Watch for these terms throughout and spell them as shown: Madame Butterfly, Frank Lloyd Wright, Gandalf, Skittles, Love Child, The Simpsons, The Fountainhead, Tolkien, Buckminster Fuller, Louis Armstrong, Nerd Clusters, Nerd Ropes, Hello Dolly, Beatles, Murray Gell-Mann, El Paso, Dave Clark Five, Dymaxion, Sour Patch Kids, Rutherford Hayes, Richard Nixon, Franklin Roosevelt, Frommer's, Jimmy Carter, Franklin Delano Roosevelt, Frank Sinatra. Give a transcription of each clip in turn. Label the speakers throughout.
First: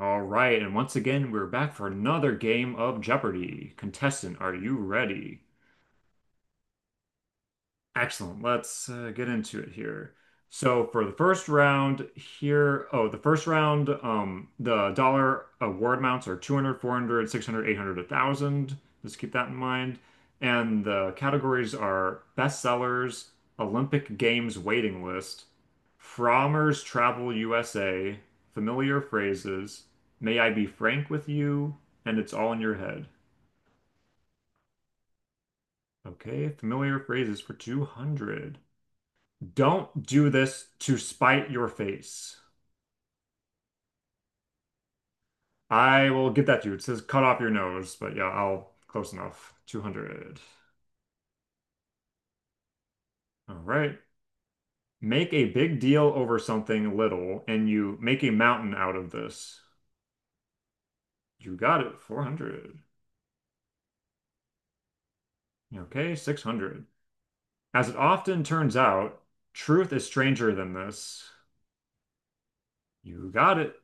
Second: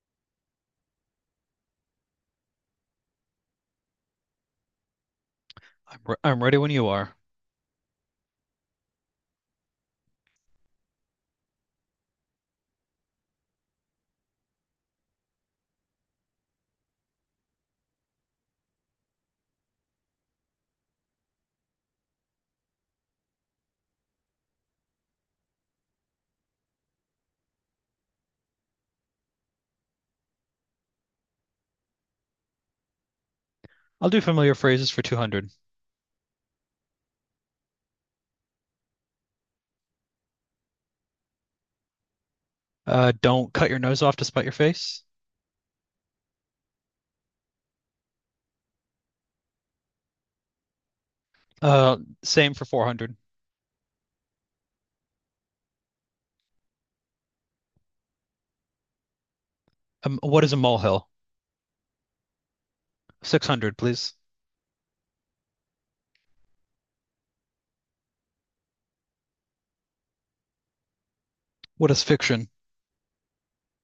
Speaker 1: All right, and once again, we're back for another game of Jeopardy! Contestant, are you ready?
Speaker 2: I'm ready when you are.
Speaker 1: Excellent. Let's get into it here. So for the first round here, the dollar award amounts are 200, 400, 600, 800, 1000. Just keep that in mind. And the categories are bestsellers, Olympic Games waiting list, Frommer's Travel USA, familiar phrases, May I be frank with you, and it's all in your head.
Speaker 2: I'll do familiar phrases for 200.
Speaker 1: Okay, familiar phrases for 200. Don't do this to spite your face.
Speaker 2: Don't cut your nose off to spite your face.
Speaker 1: I will give that to you. It says cut off your nose, but yeah, I'll close enough. 200.
Speaker 2: Uh, same for 400.
Speaker 1: All right. Make a big deal over something little, and you make a mountain out of this.
Speaker 2: What is a molehill?
Speaker 1: You got it. 400.
Speaker 2: 600, please.
Speaker 1: Okay, 600. As it often turns out, truth is stranger than this.
Speaker 2: What is fiction?
Speaker 1: You got it.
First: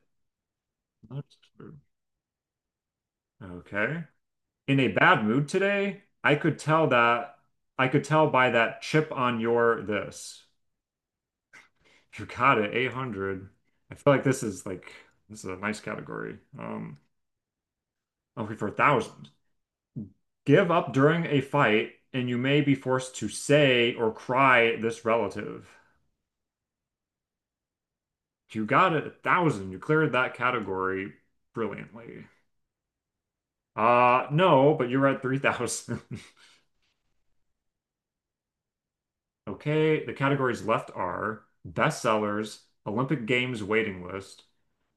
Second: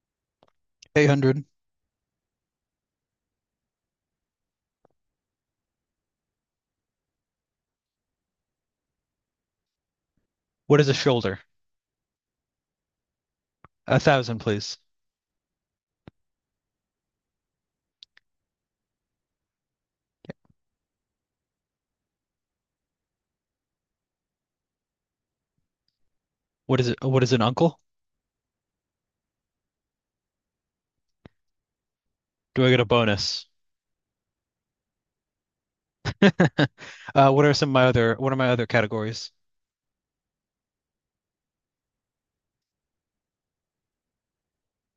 Speaker 1: That's
Speaker 2: 800.
Speaker 1: true. Okay, in a bad mood today, I could tell by that chip on your this.
Speaker 2: What is a shoulder?
Speaker 1: You got it, 800. I
Speaker 2: A
Speaker 1: feel like
Speaker 2: thousand, please.
Speaker 1: this is a nice category. Okay, for a thousand. Give up during a fight and you may be forced to say or cry this relative.
Speaker 2: What is it? What is an uncle?
Speaker 1: You got it, a thousand. You cleared that category brilliantly.
Speaker 2: Do I get a bonus?
Speaker 1: No, but you're at 3,000.
Speaker 2: What are some of my other what are my other categories?
Speaker 1: Okay, the categories left are bestsellers, Olympic Games waiting list,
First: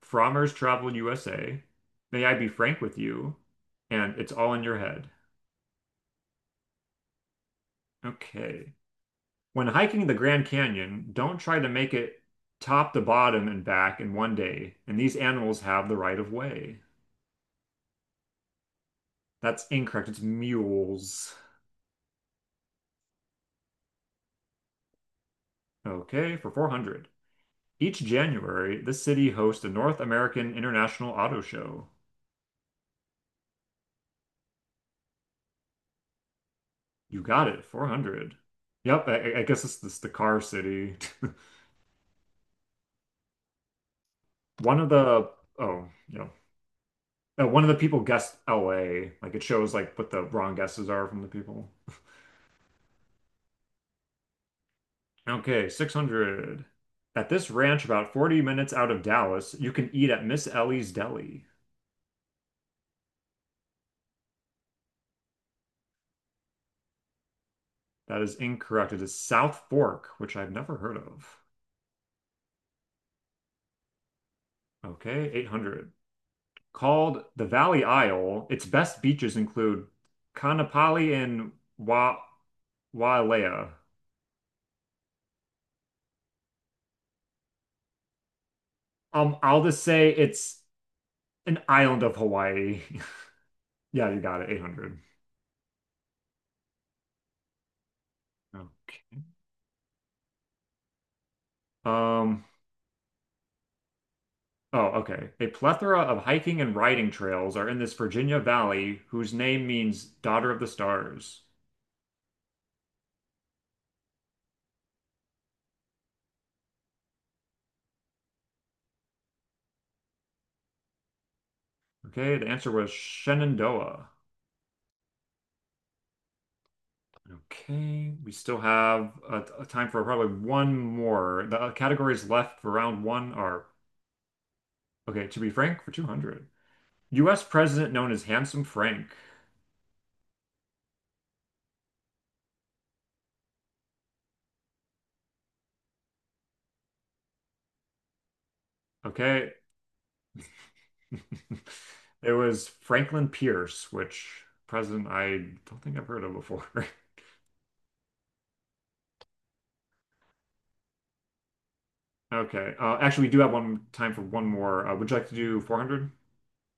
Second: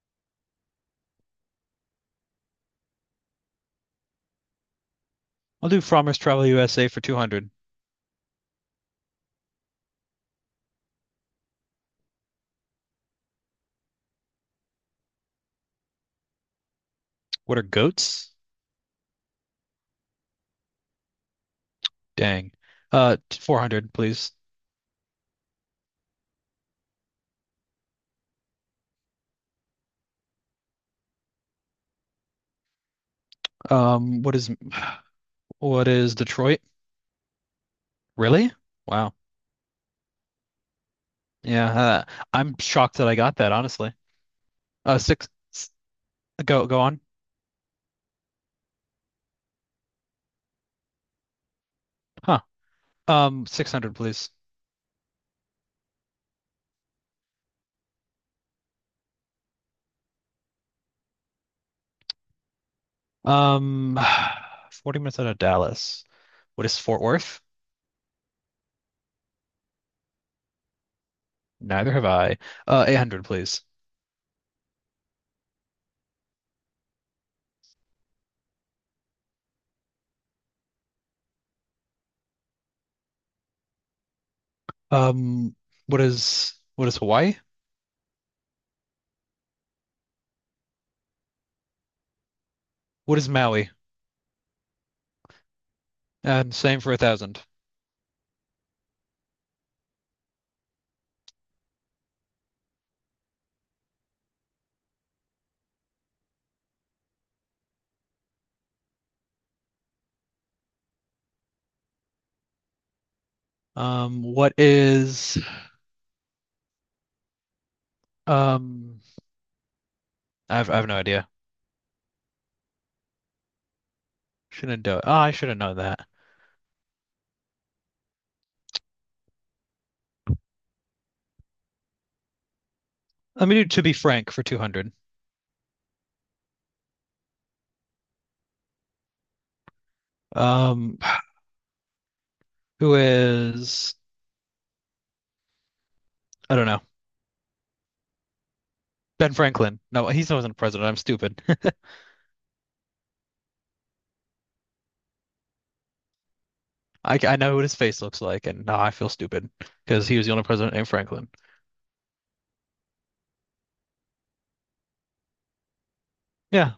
Speaker 1: Frommer's Travel USA, May I Be Frank with You, and It's All in Your Head.
Speaker 2: I'll do Frommer's Travel USA for 200.
Speaker 1: Okay. When hiking the Grand Canyon, don't try to make it top to bottom and back in one day, and these animals have the right of way.
Speaker 2: What are goats?
Speaker 1: That's incorrect. It's mules.
Speaker 2: Dang. 400, please.
Speaker 1: Okay, for 400. Each January, the city hosts a North American International Auto Show.
Speaker 2: Um, what is what is Detroit?
Speaker 1: You got it, 400.
Speaker 2: Really?
Speaker 1: Yep,
Speaker 2: Wow.
Speaker 1: I guess it's this the car city.
Speaker 2: Yeah, uh, I'm shocked that I got that, honestly.
Speaker 1: One of
Speaker 2: Uh, six,
Speaker 1: the
Speaker 2: s-
Speaker 1: Oh, yeah,
Speaker 2: go on.
Speaker 1: one of the people guessed LA. Like it shows like what the wrong guesses are from the people.
Speaker 2: Huh. 600, please.
Speaker 1: Okay, 600. At this ranch about 40 minutes out of Dallas, you can eat at Miss Ellie's Deli.
Speaker 2: Um, 40 minutes out of Dallas. What is Fort Worth?
Speaker 1: That is incorrect. It is South Fork, which I've never heard of.
Speaker 2: Neither have I. 800, please.
Speaker 1: Okay, 800. Called the Valley Isle, its best beaches include Kanapali and Wa Wailea.
Speaker 2: Um, what is Hawaii?
Speaker 1: I'll just say it's an island of Hawaii.
Speaker 2: What is Maui?
Speaker 1: Yeah, you got it. 800.
Speaker 2: And same for a thousand.
Speaker 1: Okay. Um, oh, okay. A plethora of hiking and riding trails are in this Virginia valley whose name means daughter of the stars.
Speaker 2: What is um? I have no idea.
Speaker 1: Okay, the answer was Shenandoah.
Speaker 2: Shouldn't do it. Oh, I should have known that.
Speaker 1: Okay, we still have a time for probably one more. The categories left for round one
Speaker 2: Let me do
Speaker 1: are.
Speaker 2: to be frank for 200.
Speaker 1: Okay, to be frank, for 200. US president known as Handsome Frank.
Speaker 2: Um, who is I don't know. Ben
Speaker 1: Okay.
Speaker 2: Franklin. No, he wasn't president. I'm stupid.
Speaker 1: It was Franklin Pierce, which president I don't think I've heard of before.
Speaker 2: I know what his face looks like, and now I feel stupid because he was the only president named Franklin.
Speaker 1: Okay. Actually, we do have one time for one more. Would you like to do 400?
Speaker 2: Yeah,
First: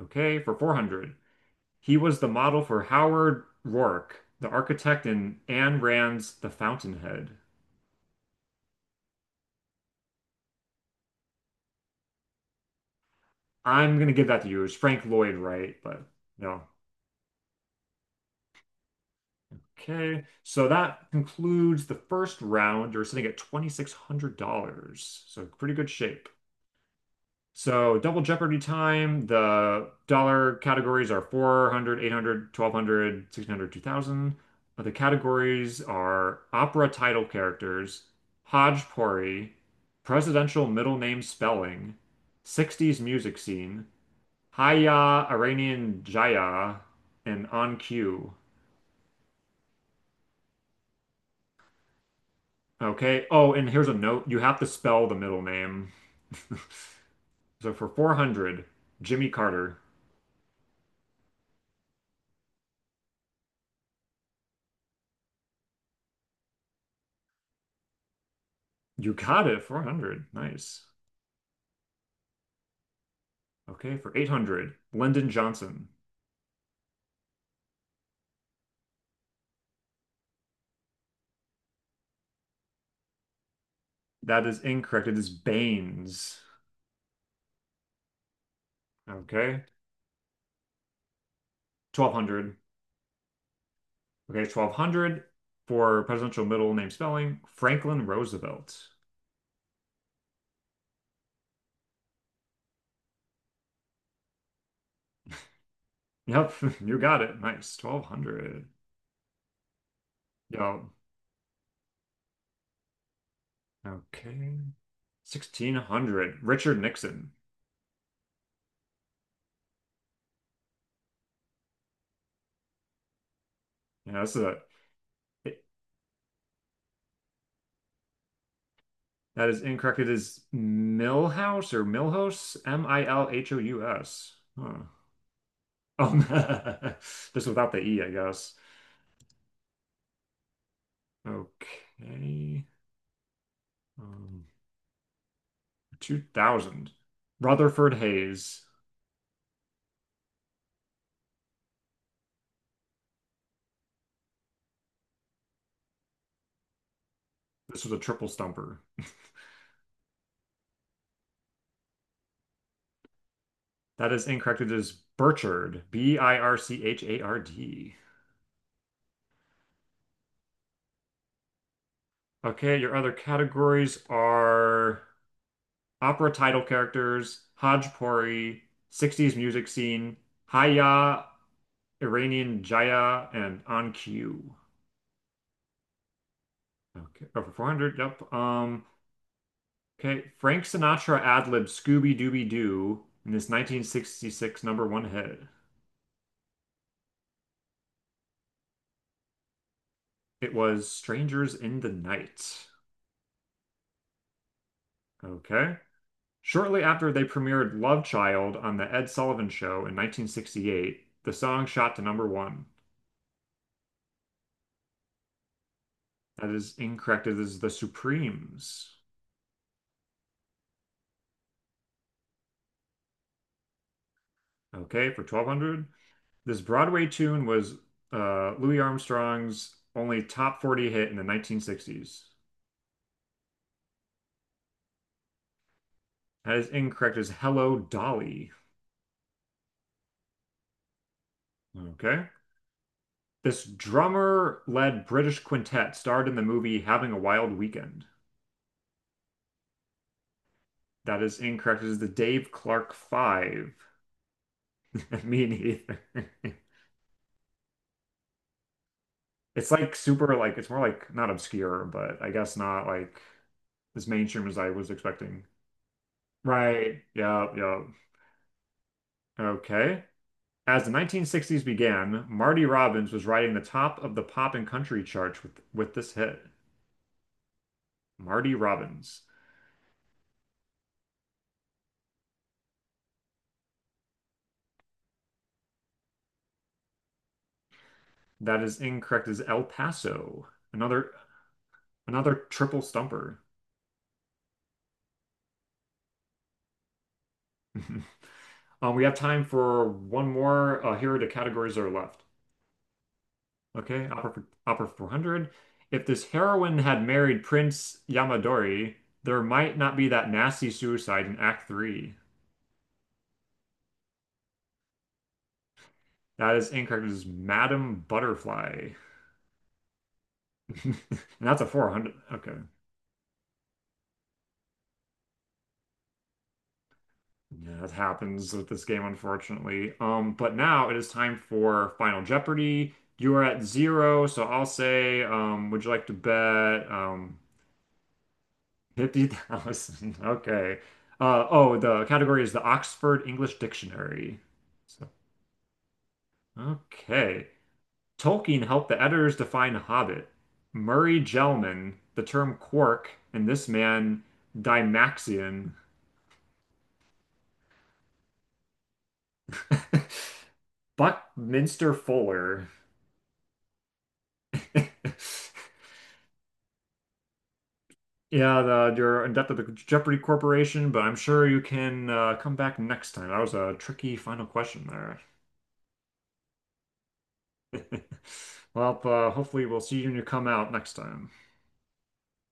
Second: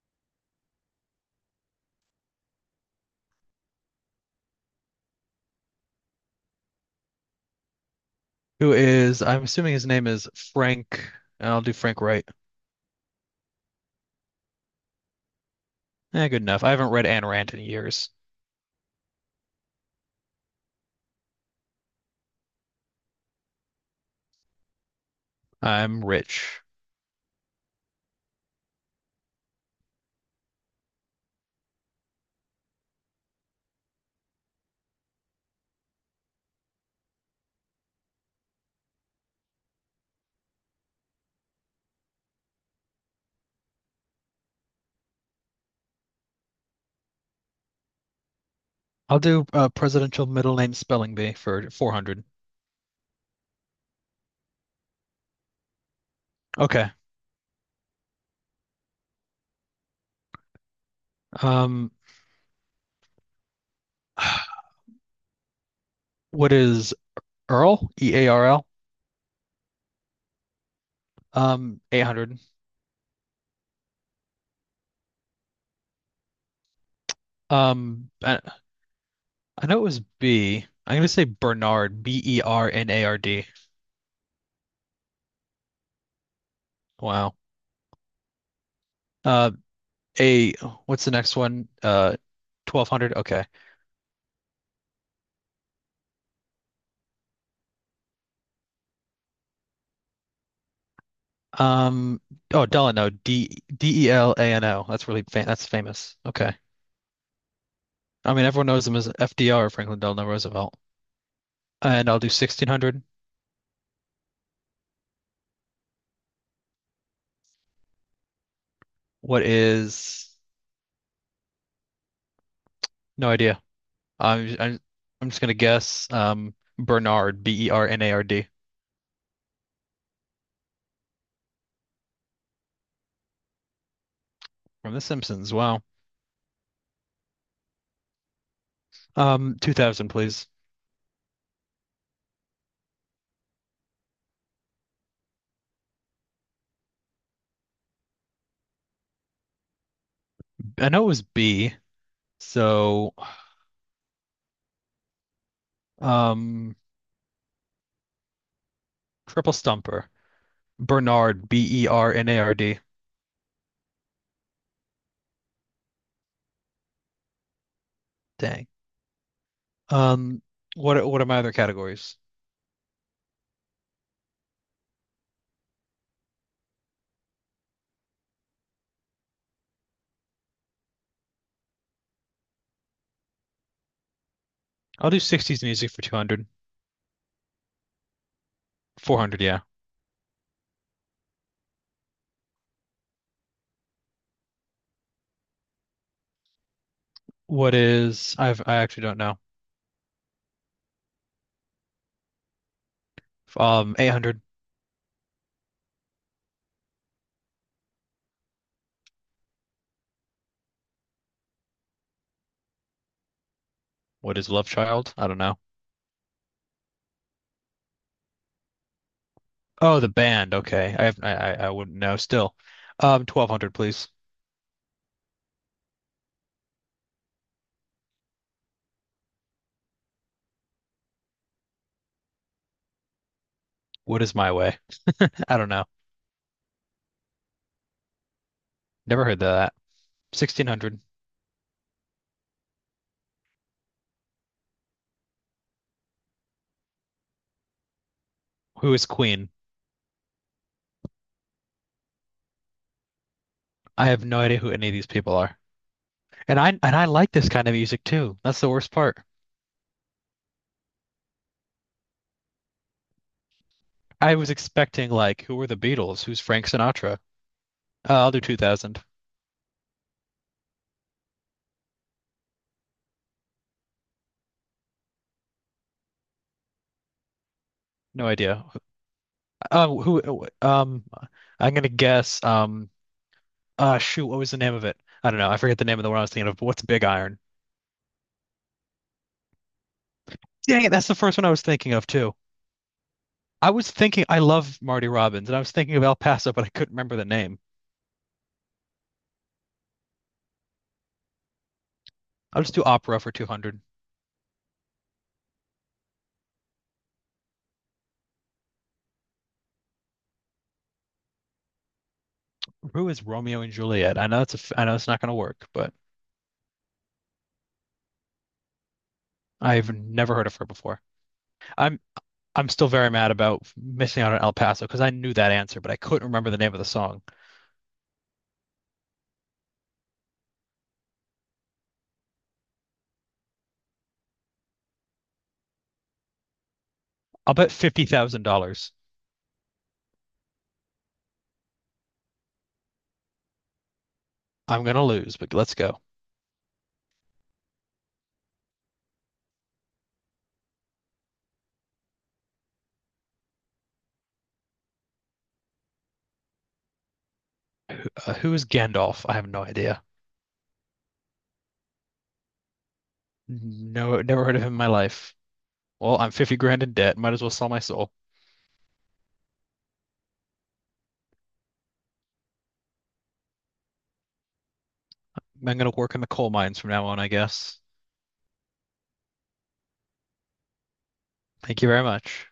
Speaker 1: Okay, for 400. He was the model for Howard Rourke, the architect in Ayn Rand's The Fountainhead.
Speaker 2: who is? I'm assuming his name is Frank, and I'll do Frank Wright.
Speaker 1: I'm going to give that to you. It's Frank Lloyd Wright, but
Speaker 2: Yeah, good
Speaker 1: no.
Speaker 2: enough. I haven't read Ayn Rand in years.
Speaker 1: Okay, so that concludes the first round. You're sitting at $2,600, so pretty good
Speaker 2: I'm
Speaker 1: shape.
Speaker 2: rich.
Speaker 1: So Double Jeopardy time, the dollar categories are 400, 800, 1200, 1600, 2000. The categories are opera title characters, hodgepodge, presidential middle name spelling, 60s music scene, Haya Iranian Jaya, and On Cue.
Speaker 2: I'll do presidential middle name spelling bee for 400.
Speaker 1: Okay. Oh, and here's a note. You have to spell the middle name.
Speaker 2: Okay.
Speaker 1: So for 400, Jimmy Carter.
Speaker 2: Um, what is Earl? E A R L.
Speaker 1: You got it, 400. Nice.
Speaker 2: 800.
Speaker 1: Okay, for 800, Lyndon Johnson.
Speaker 2: Um, I, I know it was B. I'm gonna say Bernard. B E R N A R D.
Speaker 1: That is incorrect. It is Baines.
Speaker 2: Wow. Uh,
Speaker 1: Okay,
Speaker 2: a what's the next one?
Speaker 1: 1200.
Speaker 2: 1200. Okay.
Speaker 1: Okay, 1200 for presidential middle name spelling, Franklin Roosevelt.
Speaker 2: Um, oh, Delano, D E L A N O. That's really fa That's famous. Okay.
Speaker 1: Yep, you got it. Nice.
Speaker 2: I mean, everyone
Speaker 1: 1200.
Speaker 2: knows him as FDR, Franklin Delano Roosevelt.
Speaker 1: Yep.
Speaker 2: And I'll do 1600.
Speaker 1: Okay. 1600, Richard Nixon.
Speaker 2: What is no idea.
Speaker 1: Yeah,
Speaker 2: I'm I'm, I'm just gonna
Speaker 1: it-
Speaker 2: guess. Bernard, B E R N A R D
Speaker 1: that is incorrect. It is Milhouse or Milhouse, Milhous. Huh.
Speaker 2: from The Simpsons. Wow.
Speaker 1: Um, just without the E, I guess.
Speaker 2: 2000, please.
Speaker 1: Okay. Um, 2000. Rutherford Hayes.
Speaker 2: I know it was B. So, um,
Speaker 1: This was a triple stumper.
Speaker 2: Triple stumper. Bernard, B E R N A R D.
Speaker 1: That is incorrect. It is Burchard. Birchard.
Speaker 2: Dang. Um, what are my other categories?
Speaker 1: Okay, your other categories are opera title characters, Hajpuri, 60s music scene, Haya, Iranian Jaya, and On Cue.
Speaker 2: I'll do 60s music for 200.
Speaker 1: Okay, over 400. Yep. Um,
Speaker 2: 400, yeah.
Speaker 1: okay, Frank Sinatra ad-libbed Scooby Dooby Doo in this 1966 number one hit.
Speaker 2: What is I actually don't know.
Speaker 1: It was Strangers in the Night.
Speaker 2: 800.
Speaker 1: Okay. Shortly after they premiered Love Child on The Ed Sullivan Show in 1968, the song shot to number one.
Speaker 2: What is Love Child? I don't know.
Speaker 1: That is incorrect. It is The Supremes.
Speaker 2: Oh, the band. Okay. I have I wouldn't know still. 1200, please.
Speaker 1: Okay, for 1200. This Broadway tune was Louis Armstrong's only top 40 hit in the 1960s.
Speaker 2: What is My Way? I don't know.
Speaker 1: That is incorrect. It is Hello Dolly.
Speaker 2: Never heard of that. 1600.
Speaker 1: Okay. This drummer-led British quintet starred in the movie Having a Wild Weekend.
Speaker 2: Who is Queen?
Speaker 1: That is incorrect. It is the Dave Clark Five.
Speaker 2: I have no idea who any of these people
Speaker 1: Me
Speaker 2: are.
Speaker 1: neither.
Speaker 2: And I and I like this kind of music too. That's the worst part.
Speaker 1: It's like super like it's more like not obscure, but I guess not like as
Speaker 2: I
Speaker 1: mainstream
Speaker 2: was
Speaker 1: as I was
Speaker 2: expecting like
Speaker 1: expecting.
Speaker 2: who were the Beatles? Who's Frank
Speaker 1: Right.
Speaker 2: Sinatra?
Speaker 1: Yeah, yeah.
Speaker 2: I'll do 2000.
Speaker 1: Okay. As the 1960s began, Marty Robbins was riding the top of the pop and country charts with this hit.
Speaker 2: No
Speaker 1: Marty
Speaker 2: idea.
Speaker 1: Robbins.
Speaker 2: Who? Um, I'm gonna guess. Shoot, what was the name of it? I don't know. I forget the name of the one I was thinking of. But what's Big Iron?
Speaker 1: That is incorrect. It is El Paso.
Speaker 2: Dang it, that's
Speaker 1: Another
Speaker 2: the first one I was thinking of too.
Speaker 1: another triple stumper.
Speaker 2: I was thinking I love Marty Robbins, and I was thinking of El Paso, but I couldn't remember the name.
Speaker 1: We have time for one more. Here are the categories that are left.
Speaker 2: I'll just do opera for 200.
Speaker 1: Okay, Opera 400. If this heroine had married Prince Yamadori, there might not be that nasty suicide in Act 3.
Speaker 2: Who is Romeo and Juliet? I know it's not gonna work, but
Speaker 1: That is incorrect. It is Madame Butterfly.
Speaker 2: I've never heard of her
Speaker 1: And
Speaker 2: before.
Speaker 1: that's a
Speaker 2: I'm
Speaker 1: 400. Okay.
Speaker 2: I'm still very mad about missing out on El Paso because I knew that answer, but I couldn't remember the name of the song.
Speaker 1: Yeah, that happens with this game, unfortunately. But now it is time for Final Jeopardy. You are at zero, so I'll say, would you like to bet?
Speaker 2: I'll bet $50,000.
Speaker 1: 50,000. Okay. Oh, the category is the Oxford English Dictionary.
Speaker 2: I'm gonna
Speaker 1: So,
Speaker 2: lose, but let's go.
Speaker 1: okay. Tolkien helped the editors define hobbit. Murray Gell-mann, the term quark, and this man, Dymaxion.
Speaker 2: Who is Gandalf? I have no idea.
Speaker 1: Buckminster Fuller.
Speaker 2: No, never heard of him in my life. Well, I'm 50 grand in debt. Might as well sell my soul.
Speaker 1: Yeah, you're in debt to the Jeopardy Corporation, but I'm sure you can come back next time. That was a tricky final question there.
Speaker 2: I'm gonna work in the coal mines from now on, I guess.
Speaker 1: Well, hopefully we'll see you when you come out next time.
Speaker 2: Thank you very much.